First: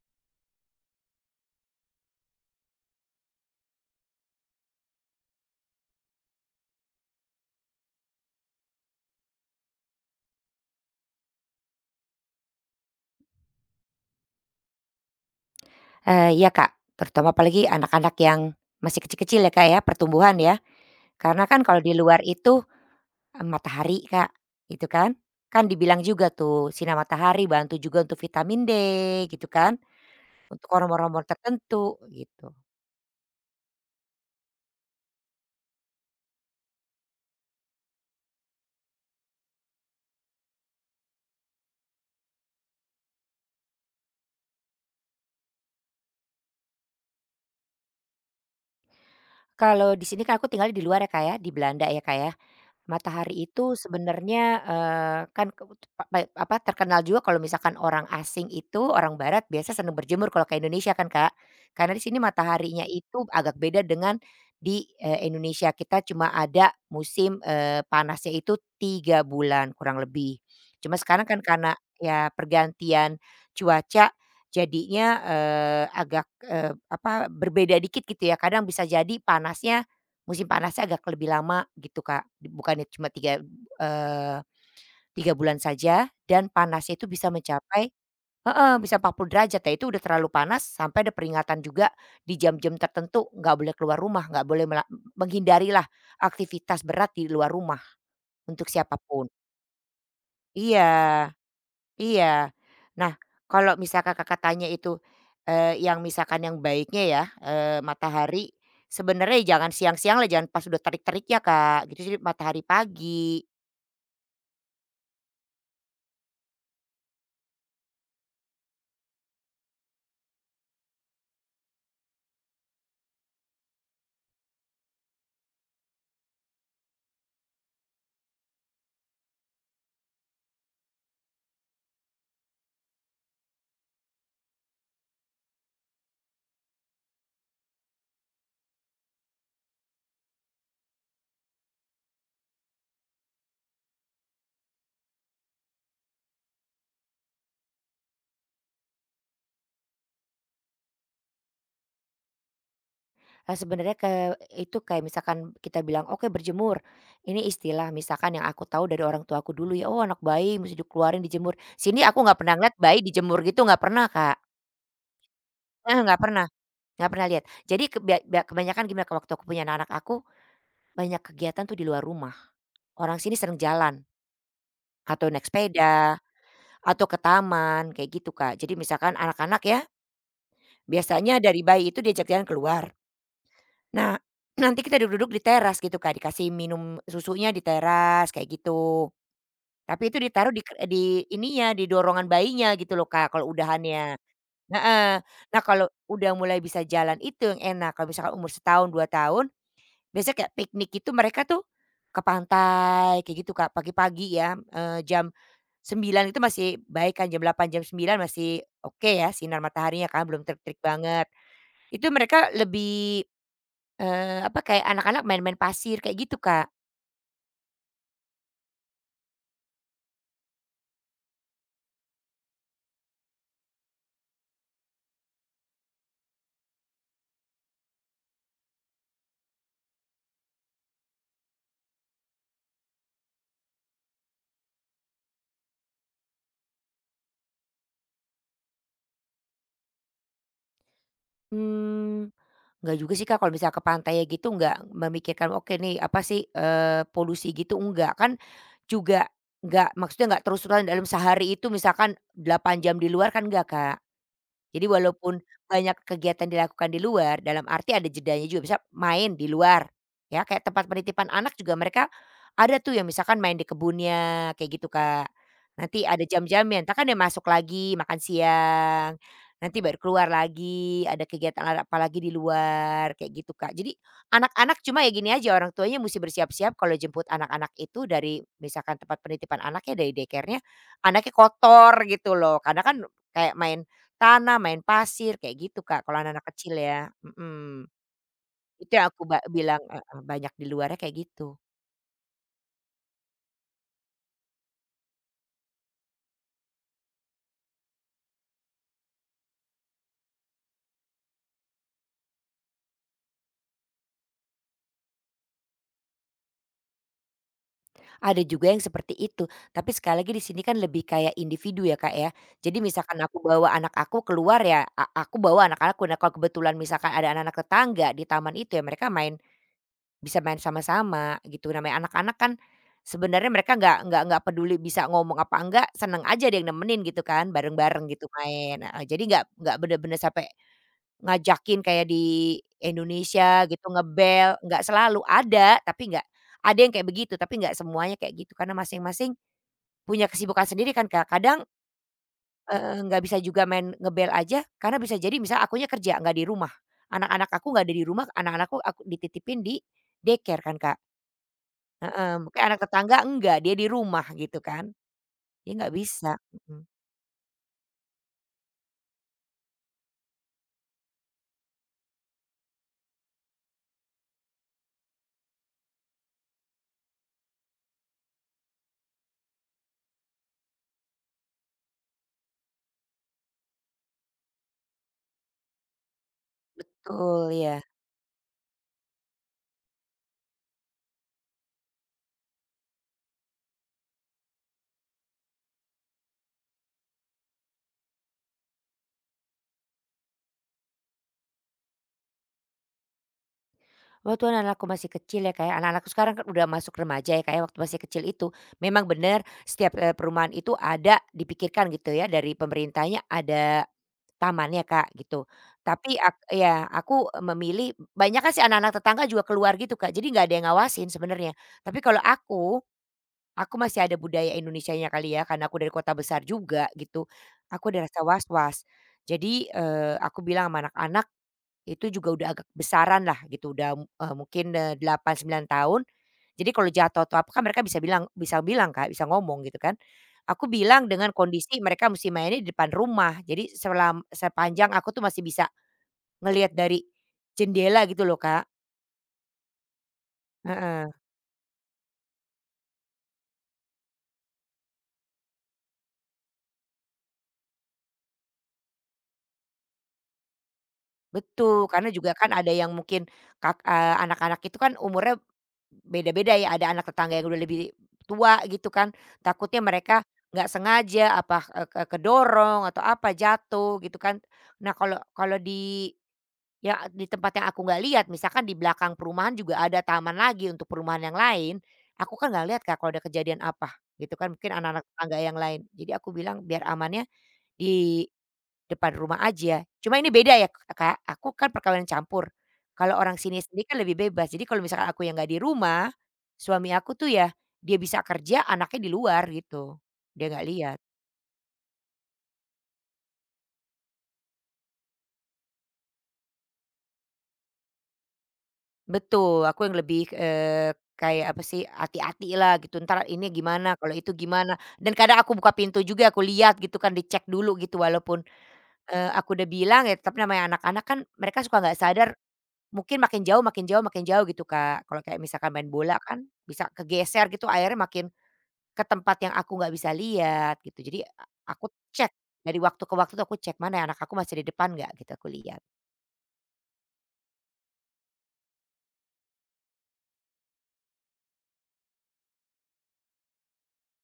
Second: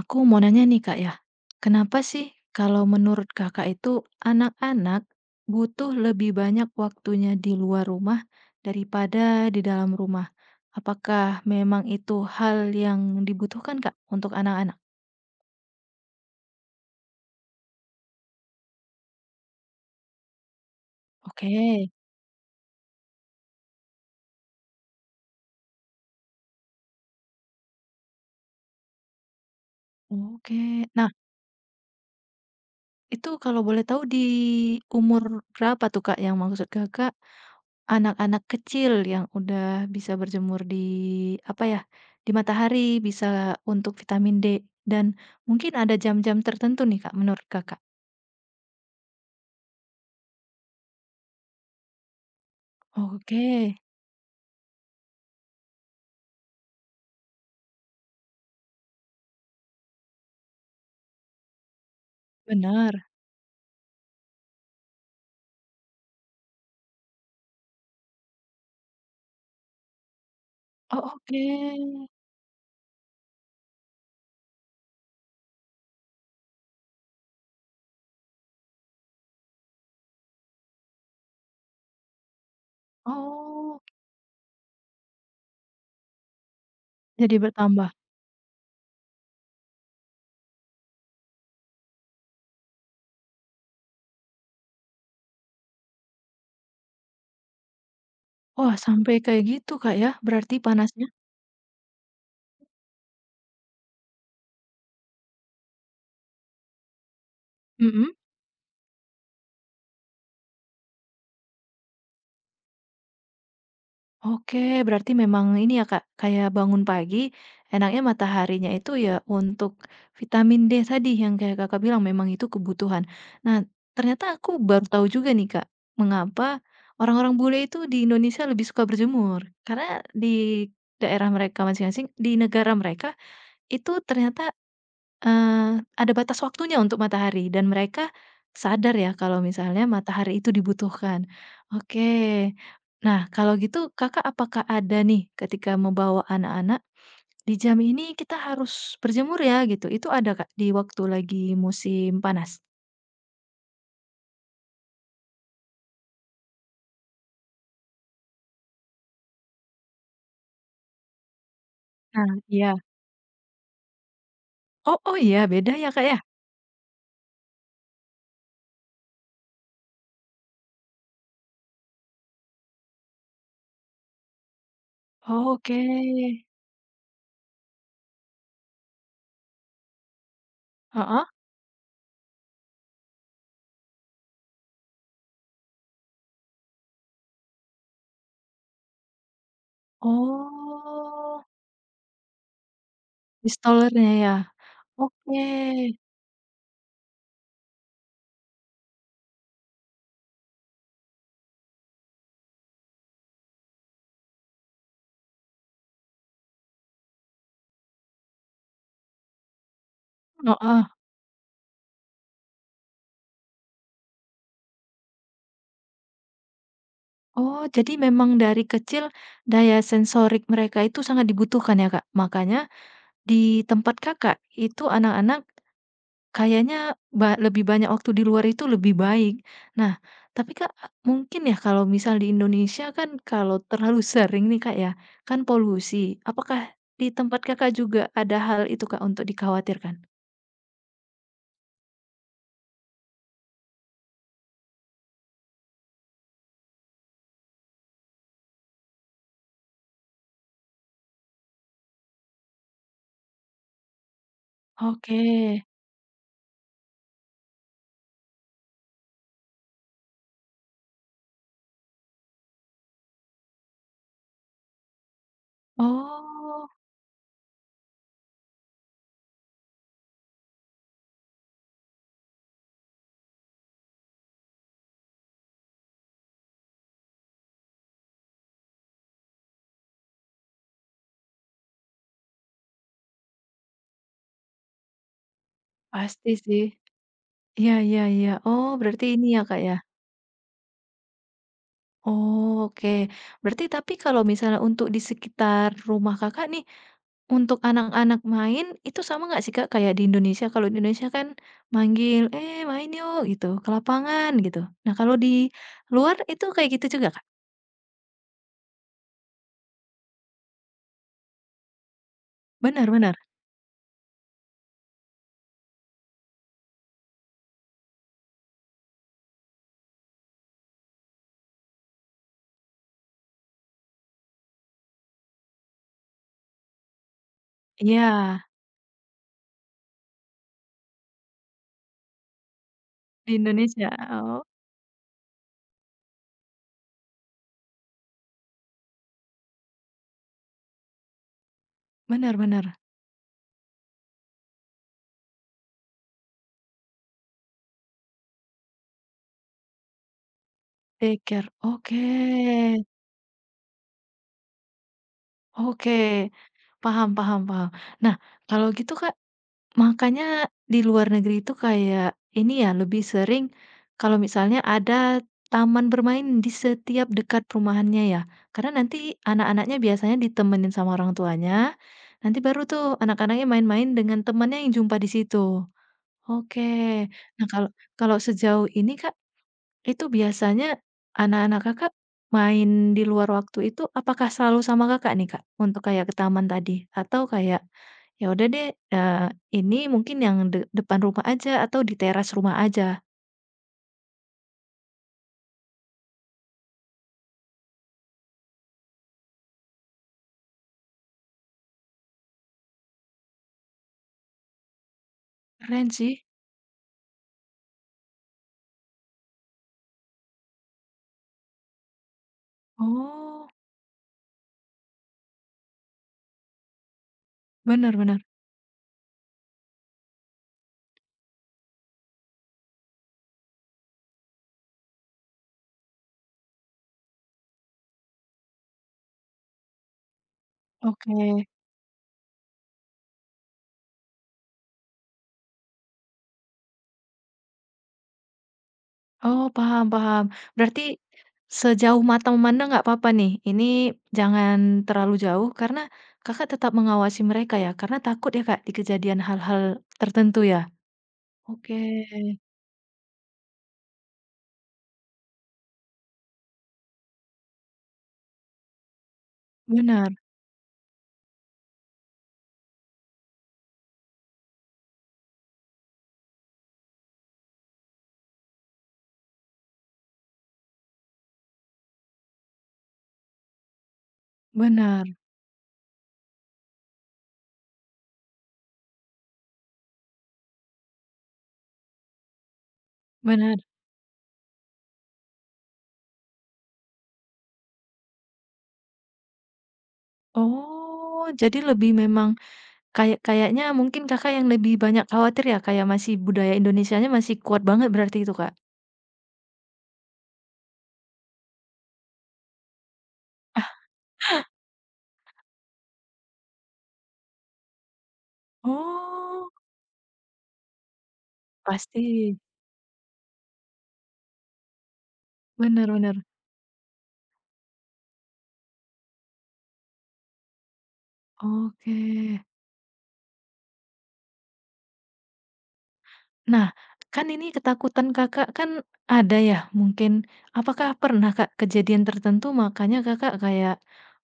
Aku mau nanya nih Kak ya, kenapa sih kalau menurut Kakak itu anak-anak butuh lebih banyak waktunya di luar rumah daripada di dalam rumah? Apakah memang itu hal yang dibutuhkan Kak untuk anak-anak? Iya, Kak, terutama apalagi anak-anak yang masih kecil-kecil ya, Kak, ya, pertumbuhan ya. Karena kan kalau Oke, di luar itu, matahari, Kak, gitu kan. Kan dibilang juga tuh sinar matahari bantu juga untuk vitamin D gitu kan, oke. untuk Nah, hormon-hormon tertentu gitu. itu kalau boleh tahu di umur berapa tuh Kak yang maksud Kakak anak-anak kecil yang udah bisa berjemur di, apa ya, di matahari, bisa untuk vitamin D, dan mungkin ada jam-jam tertentu nih, Kak, menurut Kakak? Kalau di sini kan aku tinggal di luar ya, Kak, ya, di Belanda ya, Kak, ya. Oke, Matahari itu sebenarnya, kan ke pa pa apa, terkenal juga kalau misalkan orang asing itu, orang barat biasa senang berjemur kalau ke Indonesia kan, Kak. Karena di sini mataharinya benar. itu agak beda dengan di, Indonesia. Kita cuma ada musim, panasnya itu 3 bulan kurang lebih. Cuma Oh, sekarang kan karena oke. ya pergantian cuaca jadinya, eee, agak, eee, apa, berbeda dikit gitu ya. Kadang bisa jadi musim panasnya agak lebih lama gitu, Kak. Bukannya cuma Oh, eee, 3 bulan saja dan panasnya itu bisa jadi mencapai bertambah. heeh, bisa 40 derajat ya, itu udah terlalu panas sampai ada peringatan juga di jam-jam tertentu nggak boleh keluar rumah, nggak boleh menghindarilah aktivitas berat di luar rumah untuk Wah, sampai siapapun. kayak gitu, Kak, ya berarti Iya. panasnya? Iya. Nah, kalau misalkan Kakak tanya itu, yang misalkan yang baiknya ya, Mhm. matahari sebenarnya jangan siang-siang lah, jangan pas udah terik-teriknya, Kak, gitu. Jadi matahari pagi. Oke, berarti memang ini ya Kak, kayak bangun pagi, enaknya mataharinya itu ya untuk vitamin D tadi yang kayak Kakak bilang memang itu kebutuhan. Nah, ternyata aku baru tahu juga nih Kak, mengapa orang-orang bule itu di Indonesia lebih suka berjemur. Karena di daerah mereka masing-masing, di negara mereka, itu ternyata Eee, ada batas waktunya untuk matahari dan mereka sadar ya kalau misalnya matahari itu dibutuhkan. Oke. Nah, kalau gitu Kakak apakah ada nih ketika membawa anak-anak, "Di jam ini kita harus berjemur ya," gitu, itu ada Kak di waktu lagi musim panas? Nah, sebenarnya itu kayak misalkan kita bilang, "Oke berjemur." Ini istilah misalkan yang aku tahu dari orang tuaku dulu ya, "Oh anak bayi mesti dikeluarin, dijemur." Sini aku Nah, nggak pernah iya. ngeliat bayi dijemur gitu nggak pernah, Kak. Oh oh iya beda ya Eh, Kak ya? nggak pernah lihat. Jadi kebia bia kebanyakan gimana, waktu aku punya anak aku, banyak kegiatan tuh di luar rumah. Orang sini sering jalan atau naik sepeda, Oke. atau ke taman kayak gitu, Kak. Jadi misalkan anak-anak ya, Heeh. biasanya dari bayi itu diajak jalan keluar. Nah, nanti kita duduk-duduk di teras gitu, Kak, dikasih minum susunya di teras kayak gitu. Tapi itu ditaruh di Oh, ininya, di dorongan bayinya gitu loh, Kak, di kalau stolernya udahannya. ya? Heeh. Oke. Nah, kalau udah mulai bisa jalan itu yang enak, kalau misalkan umur setahun, 2 tahun. Biasanya kayak piknik itu mereka tuh ke pantai kayak gitu, Kak, pagi-pagi ya, jam 9 itu masih baik kan, jam 8 jam 9 masih oke ya sinar mataharinya kan, belum terik-terik Heeh. banget. Itu mereka lebih, kayak anak-anak main-main pasir kayak gitu, Kak. Oh, jadi memang dari kecil daya sensorik mereka itu sangat dibutuhkan ya, Kak? Makanya di tempat Kakak itu anak-anak kayaknya lebih banyak waktu di luar itu lebih baik. Nah, tapi Kak, mungkin ya kalau misal di Indonesia kan kalau terlalu sering nih Kak ya, kan polusi. Apakah di tempat Kakak juga ada hal itu Kak untuk dikhawatirkan? Mmm, enggak juga sih, Kak, kalau misalnya ke pantai ya gitu nggak memikirkan, "Oke nih, apa sih, polusi gitu," enggak. Kan juga nggak maksudnya nggak terus-terusan dalam sehari itu misalkan 8 jam di luar kan enggak, Kak. Jadi Oke. walaupun banyak kegiatan dilakukan di luar, dalam arti ada jedanya juga, bisa main di luar, ya kayak tempat penitipan anak juga mereka ada tuh yang misalkan main di kebunnya, kayak gitu, Kak. Nanti ada Oh, jam-jamnya, entar kan dia masuk lagi, makan siang, nanti baru keluar lagi, ada kegiatan apa lagi di luar, kayak gitu, Kak. Jadi anak-anak cuma ya gini aja, orang tuanya mesti bersiap-siap kalau jemput anak-anak itu dari misalkan tempat penitipan anaknya, dari daycare-nya, anaknya kotor gitu loh, karena kan kayak main tanah, main pasir, kayak gitu, Kak, kalau pasti anak-anak sih. kecil ya, Iya, mhm. iya, iya. Oh, Itu berarti yang aku ini ya Kak ya? bilang heeh, banyak di luarnya kayak gitu. Oh, Oke, berarti tapi kalau misalnya untuk di sekitar rumah Kakak nih, untuk anak-anak main itu sama nggak sih Kak kayak di Indonesia? Kalau di Indonesia kan manggil, "Eh, main yuk," gitu, ke lapangan gitu. Nah, kalau di luar itu kayak gitu juga Kak? Ada juga yang seperti itu, tapi sekali lagi di sini kan lebih kayak individu ya, Kak, ya. Jadi Benar benar. misalkan aku bawa anak aku keluar ya, aku bawa anak-anakku. Nah, kalau kebetulan misalkan ada anak-anak tetangga di taman itu ya mereka bisa main sama-sama gitu. Namanya anak-anak kan sebenarnya mereka nggak peduli bisa ngomong apa enggak, seneng aja ada yang nemenin gitu kan, Iya, bareng-bareng gitu main, heeh. Jadi nggak bener-bener sampai ngajakin kayak di di Indonesia gitu Indonesia. Oh, ngebel, nggak selalu, ada tapi nggak ada yang kayak begitu, tapi nggak semuanya kayak gitu karena masing-masing punya kesibukan sendiri kan Kak, kadang, benar benar, nggak bisa juga main ngebel aja karena bisa jadi misal akunya kerja nggak di rumah, anak-anak aku nggak ada di rumah, anak-anakku aku dititipin di daycare kan Kak, daycare. Oke, heeh, mungkin anak tetangga enggak, dia di rumah gitu kan, dia oke, nggak bisa, mhm, paham paham paham. Nah, kalau gitu Kak makanya di luar negeri itu kayak ini ya, lebih sering kalau misalnya ada taman bermain di setiap dekat perumahannya ya. Karena nanti anak-anaknya biasanya ditemenin sama orang tuanya, nanti baru tuh anak-anaknya main-main dengan temannya yang jumpa di situ. Oke. Nah, betul, kalau iya. kalau sejauh ini, Kak, itu biasanya anak-anak Kakak main di luar waktu itu apakah selalu sama Kakak nih, Kak, untuk kayak ke taman tadi? Atau kayak ya udah deh, eee, ini mungkin yang depan rumah aja atau di teras rumah aja. Waktu anak-anakku masih kecil ya kayak anak-anakku sekarang kan udah masuk remaja ya kayak waktu masih kecil itu memang benar setiap, perumahan itu ada dipikirkan gitu ya dari pemerintahnya ada tamannya Kak gitu. Keren Tapi sih. Ya aku memilih banyak kan sih anak-anak tetangga juga keluar gitu Kak, jadi nggak ada yang ngawasin sebenarnya. Tapi kalau aku, Oh, aku masih ada budaya Indonesianya kali ya karena aku dari kota besar juga gitu, aku bener ada rasa bener. was-was. Jadi, aku bilang sama anak-anak itu juga udah agak besaran lah gitu, udah, mungkin, 8, 9 tahun. Jadi kalau jatuh atau apa kan mereka bisa bilang Kak, bisa ngomong gitu kan. Aku bilang Oke. dengan kondisi mereka mesti mainnya di depan rumah. Jadi sepanjang aku tuh masih bisa ngelihat dari jendela gitu loh Kak. Oh, paham paham. Berarti Heeh, sejauh mata memandang nggak papa nih, ini jangan terlalu jauh karena Kakak tetap mengawasi mereka ya, karena takut ya, Kak, di kejadian hal-hal tertentu ya? Oke, betul, karena juga kan ada yang mungkin anak-anak itu kan umurnya beda-beda ya, ada anak tetangga yang udah lebih tua gitu kan, takutnya benar, mereka nggak sengaja apa, kedorong atau apa, jatuh gitu kan. Nah kalau kalau di tempat yang aku nggak lihat, misalkan di belakang perumahan juga ada taman lagi untuk perumahan yang lain, aku kan nggak lihat Kak kalau ada kejadian apa gitu kan, mungkin benar, anak-anak tetangga yang lain. Jadi aku bilang biar amannya di depan rumah aja. Cuma ini beda ya, Kak, aku kan perkawinan campur. Kalau orang benar. sini sendiri kan lebih bebas. Jadi kalau misalkan aku yang nggak di rumah, suami aku tuh ya dia bisa kerja, anaknya di luar gitu. Dia nggak lihat. Oh, jadi lebih memang kayak kayaknya mungkin Kakak yang lebih banyak khawatir ya, kayak masih budaya Indonesianya masih kuat banget berarti itu, Kak? Betul, aku yang lebih, kayak apa sih, hati-hati lah gitu, entar ini gimana, kalau itu gimana. Dan kadang aku buka pintu juga, aku lihat gitu kan, dicek dulu gitu. Walaupun, Oh. aku udah bilang ya, tapi namanya anak-anak kan mereka suka nggak sadar. Pasti, Mungkin makin jauh makin jauh makin jauh gitu, Kak. Kalau kayak misalkan main bener bola bener, kan bisa kegeser gitu akhirnya makin ke tempat yang aku nggak bisa lihat gitu. Jadi aku oke. cek dari waktu ke waktu tuh aku cek, "Mana ya anak aku masih di depan nggak?" Gitu aku lihat. Nah, kan ini ketakutan Kakak kan ada ya mungkin, apakah pernah, Kak, kejadian tertentu makanya Kakak kayak,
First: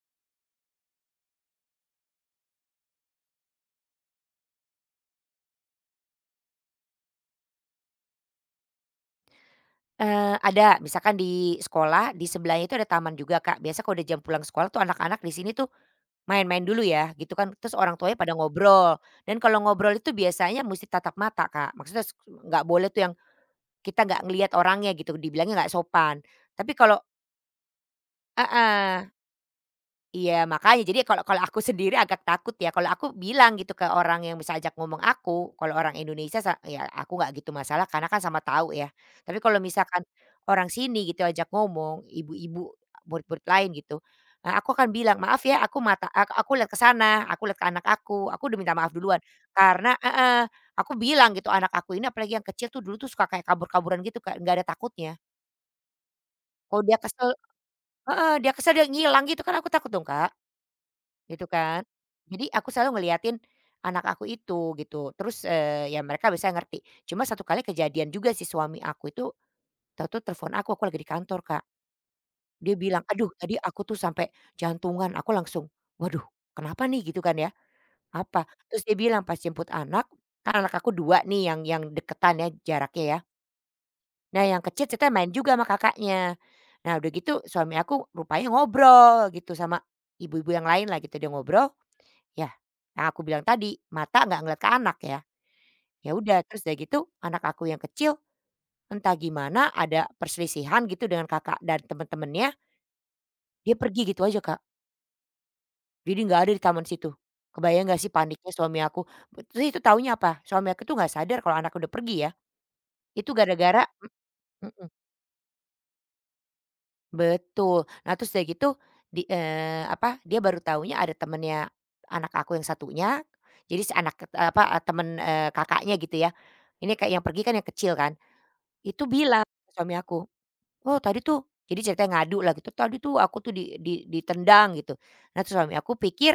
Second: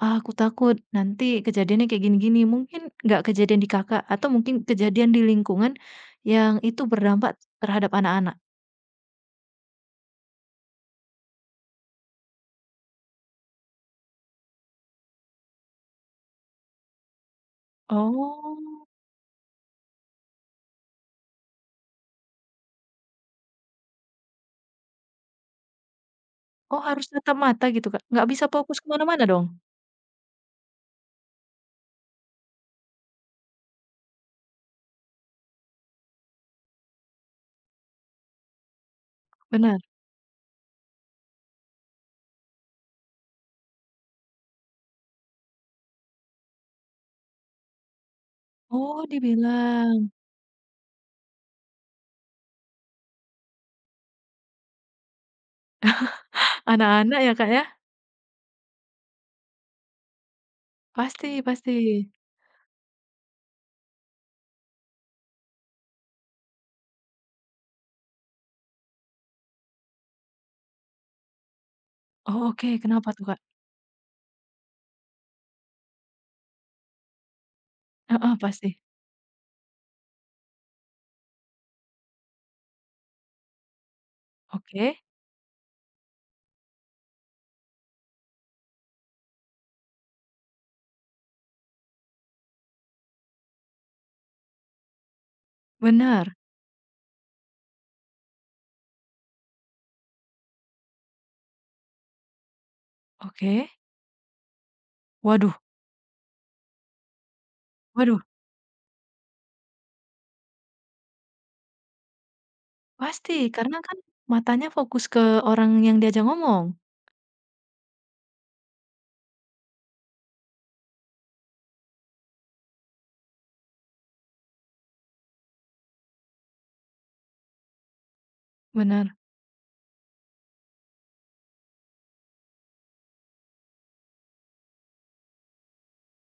"Ah, aku takut nanti kejadiannya kayak gini-gini." Mungkin nggak kejadian di Kakak atau mungkin kejadian di lingkungan yang itu berdampak terhadap anak-anak? Ada misalkan di sekolah di sebelahnya itu ada taman juga, Kak. Biasa kalau udah jam pulang sekolah tuh anak-anak di sini tuh main-main dulu ya gitu kan. Terus orang tuanya pada Oh. ngobrol dan kalau ngobrol itu biasanya mesti tatap mata, Kak. Maksudnya nggak boleh tuh yang kita nggak ngelihat orangnya gitu, dibilangnya nggak sopan. Tapi Oh, kalau. harus tatap mata gitu, Kak? Nggak bisa fokus ke Heeh. mana-mana dong? Iya makanya jadi kalau kalau aku sendiri agak takut ya, kalau aku bilang gitu ke orang yang bisa ajak ngomong aku, kalau orang Indonesia ya aku nggak gitu masalah karena kan sama tahu ya. Tapi kalau Benar? misalkan orang sini gitu ajak ngomong, ibu-ibu, murid-murid lain gitu, aku akan bilang, "Maaf ya aku mata aku lihat ke sana, aku lihat ke anak aku udah minta maaf Oh, duluan. Karena dibilang. heeh, aku bilang gitu anak aku ini apalagi yang kecil tuh dulu tuh suka kayak kabur-kaburan gitu Kak, nggak ada takutnya. Kalau dia Anak-anak kesel ya, Kak, ya? heeh, dia kesel dia ngilang gitu kan aku takut dong Kak. Pasti Gitu pasti. kan. Jadi aku selalu ngeliatin anak aku itu gitu, terus, ya mereka bisa ngerti. Cuma satu kali kejadian juga si suami aku itu tahu-tahu telepon aku lagi di kantor, Kak. Oh, oke, Dia bilang, kenapa tuh, "Aduh Kak? tadi aku tuh sampai jantungan." Aku langsung, "Waduh kenapa nih?" Gitu kan ya, Heeh, "Apa?" pasti. Terus dia bilang pas jemput anak, kan anak aku 2 nih yang deketan ya jaraknya ya. Nah yang kecil Oke, cerita main juga sama kakaknya. Nah udah gitu suami aku rupanya ngobrol gitu sama ibu-ibu yang lain lah gitu, dia ngobrol. Ya, yang aku bilang tadi, mata nggak ngelihat ke anak ya. Ya benar. udah, terus dari gitu anak aku yang kecil entah gimana ada perselisihan gitu dengan kakak dan temen-temennya, Oke. dia pergi gitu aja, Kak. Waduh Jadi nggak ada di taman situ. Kebayang nggak sih waduh, paniknya suami aku? Terus itu taunya apa? Suami aku tuh nggak sadar kalau anak udah pergi ya. Itu pasti, karena gara-gara kan matanya mhm. fokus ke orang yang diajak ngomong? Betul. Nah, terus udah gitu dia baru taunya ada temennya anak aku yang satunya. Jadi si anak apa, temen, kakaknya gitu ya. Ini kayak yang pergi kan yang kecil kan, itu Benar. bilang ke suami aku, "Oh tadi tuh," jadi ceritanya ngadu lah gitu, "Tadi tuh aku tuh di ditendang," gitu. Nah, terus suami aku pikir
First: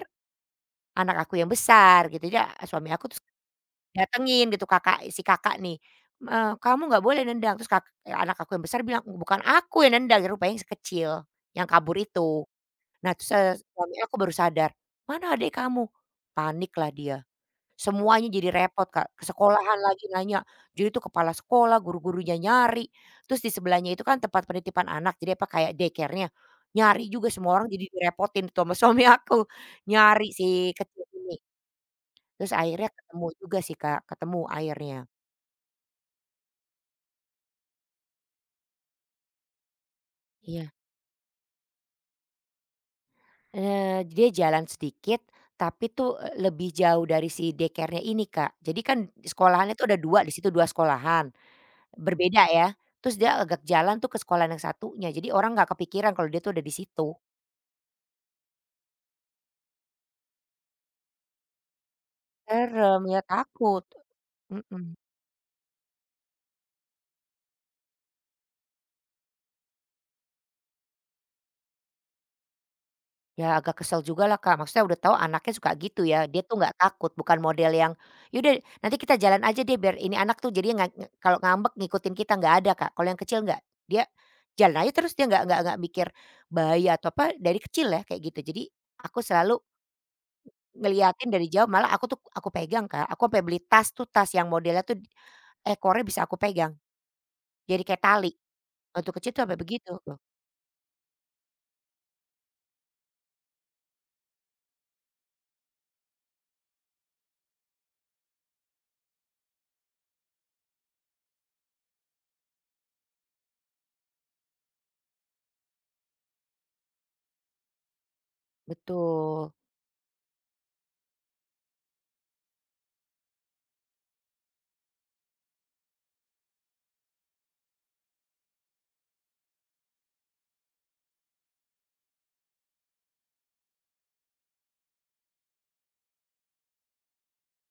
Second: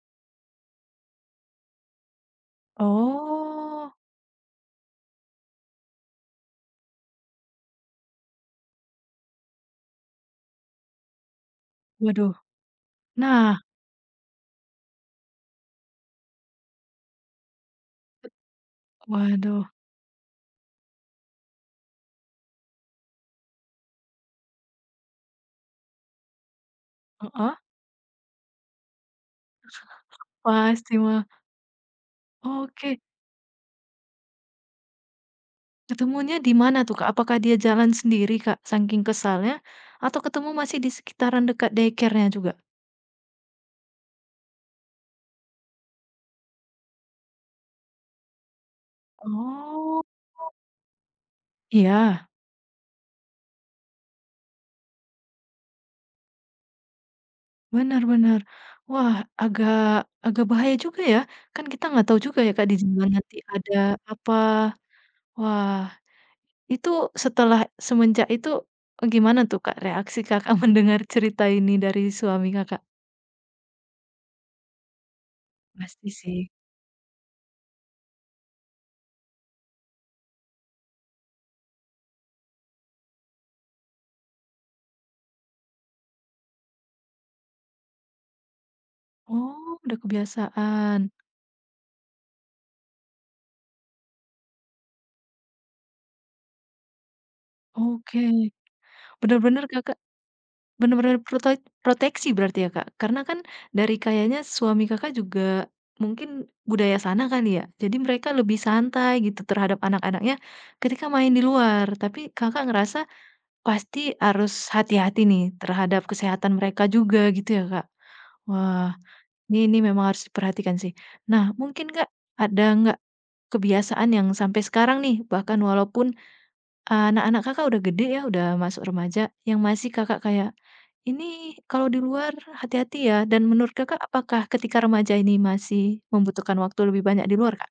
anak aku yang besar gitu, dia suami aku terus Oh, datengin gitu si kakak nih, "Kamu nggak boleh nendang." Terus anak aku yang besar bilang, "Bukan aku yang nendang," rupanya yang si kecil yang kabur waduh. itu. Nah terus, Nah, suami aku baru sadar, "Mana adik kamu?" Paniklah dia, semuanya jadi repot, Kak, ke waduh, sekolahan lagi nanya, jadi tuh kepala sekolah, guru-gurunya nyari, terus di sebelahnya itu kan tempat penitipan anak, jadi apa kayak daycare-nya, nyari juga semua heeh, orang jadi direpotin tuh sama suami aku, nyari si pasti kecil mah. ini. Terus akhirnya Oke. ketemu juga sih, Kak, ketemu akhirnya. Ketemunya di mana tuh, Kak? Apakah dia jalan sendiri, Kak, saking kesalnya? Atau ketemu Iya, masih di sekitaran dekat daycare-nya juga? Dia jalan sedikit, tapi tuh, lebih jauh dari si daycare-nya ini, Kak. Jadi kan di sekolahannya tuh ada Oh, 2 di situ, 2 sekolahan. iya, Berbeda ya, terus dia agak jalan tuh ke sekolah yang satunya, jadi orang nggak kepikiran kalau dia tuh ada di situ. benar benar. Wah, agak agak bahaya juga ya, kan kita nggak tahu juga ya, Kak, di Serem, jalan ya nanti ada takut, apa. mhm. Wah, itu setelah semenjak itu, gimana tuh, Kak, reaksi Kakak mendengar cerita ini dari suami Kakak? Ya agak kesel juga lah Kak, maksudnya udah tahu anaknya suka gitu Pasti ya, sih. dia tuh nggak takut, bukan model yang, "Ya udah nanti kita jalan aja deh biar ini anak tuh jadinya nggak nge kalau ngambek ngikutin kita," nggak ada, Kak. Kalau yang kecil nggak, dia jalan aja terus, dia nggak mikir bahaya atau apa, dari kecil ya kayak gitu. Jadi aku selalu Oh, udah kebiasaan. ngeliatin dari jauh, malah aku tuh aku pegang, Kak, aku sampai beli tas tuh, tas yang modelnya tuh ekornya bisa aku pegang, jadi kayak Oke, tali, waktu kecil tuh sampai benar-benar begitu Kakak tuh, bener-bener proteksi berarti ya, Kak? Karena kan dari kayaknya suami Kakak juga mungkin budaya sana kali ya? Jadi mereka lebih santai gitu terhadap anak-anaknya ketika main di luar. Tapi Kakak ngerasa pasti harus hati-hati nih terhadap kesehatan mereka juga gitu ya, Kak? Wah, betul. ini memang harus diperhatikan sih. Nah, mungkin Kak, ada nggak kebiasaan yang sampai sekarang nih bahkan walaupun, anak-anak Kakak udah gede ya, udah masuk remaja, yang masih Kakak kayak ini kalau di luar hati-hati ya dan menurut Kakak apakah ketika remaja ini masih membutuhkan waktu lebih banyak di luar, Kak?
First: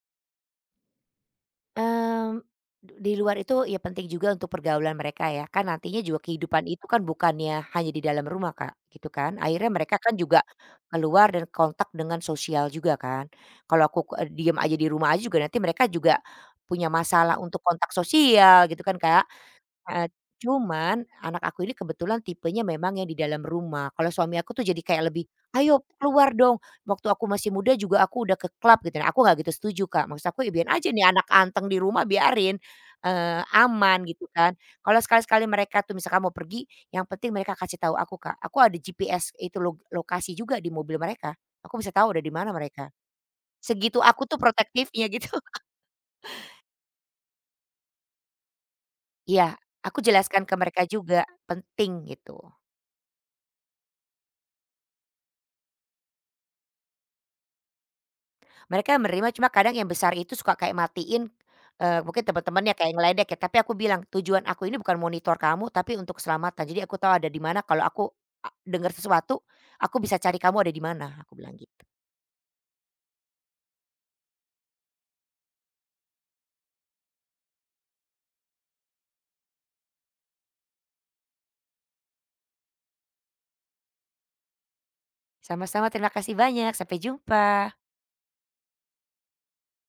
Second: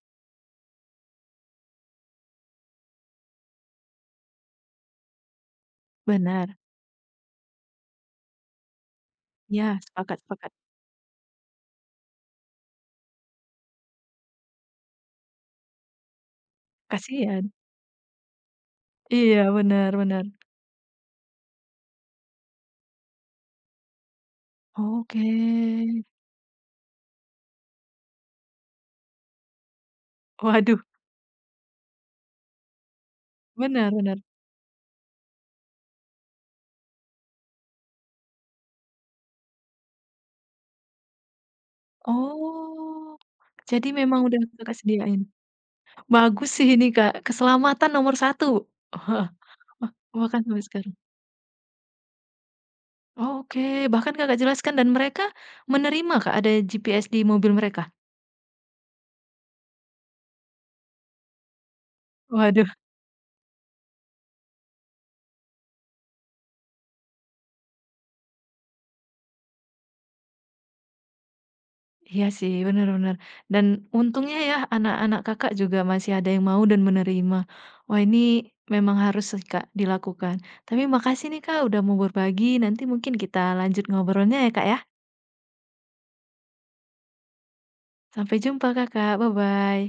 Mmm, di luar itu ya penting juga untuk pergaulan mereka ya, kan nantinya juga Benar. kehidupan itu kan bukannya hanya di dalam rumah Kak, gitu kan. Ya Akhirnya mereka kan sepakat juga sepakat. keluar dan kontak dengan sosial juga kan. Kalau aku diem aja di rumah aja juga nanti mereka juga punya masalah Kasihan. untuk kontak sosial gitu kan Kak. Iya, benar Heeh, benar. cuman anak aku ini kebetulan tipenya memang yang di dalam rumah. Kalau suami aku tuh jadi kayak Oke. lebih, "Ayo keluar dong." Waktu aku masih muda juga aku udah ke klub gitu. Nah, aku nggak gitu setuju, Kak. Maksud aku ya biarin Waduh, aja nih anak anteng di rumah biarin, benar aman benar. gitu kan. Kalau sekali-sekali mereka tuh misalkan mau pergi, yang penting mereka kasih tahu aku, Kak. Aku ada GPS itu log lokasi juga di mobil mereka. Aku bisa tahu udah di mana mereka. Oh, jadi Segitu memang aku tuh udah Kakak protektifnya sediain. gitu. Bagus sih ini, Kak, keselamatan nomor satu. Iya, Wah, aku bahkan jelaskan ke sampai mereka sekarang. juga, penting gitu. Oke, bahkan Kakak jelaskan dan mereka menerima, Kak, ada GPS di mobil mereka? Mereka menerima cuma kadang yang besar itu suka kayak matiin, mungkin Waduh. teman-temannya kayak ngeledek ya, tapi aku bilang, "Tujuan aku ini bukan monitor kamu, tapi untuk keselamatan. Jadi aku tahu ada di mana kalau aku dengar sesuatu, aku bisa cari kamu ada di mana," aku bilang gitu. Iya sih, benar-benar dan untungnya ya anak-anak Kakak juga masih ada yang mau dan menerima. Wah ini memang harus sih Kak dilakukan. Tapi makasih nih Kak udah mau berbagi, nanti mungkin kita lanjut ngobrolnya ya Kak ya. Sama-sama terima kasih banyak, sampai jumpa. Sampai jumpa Kakak, bye-bye.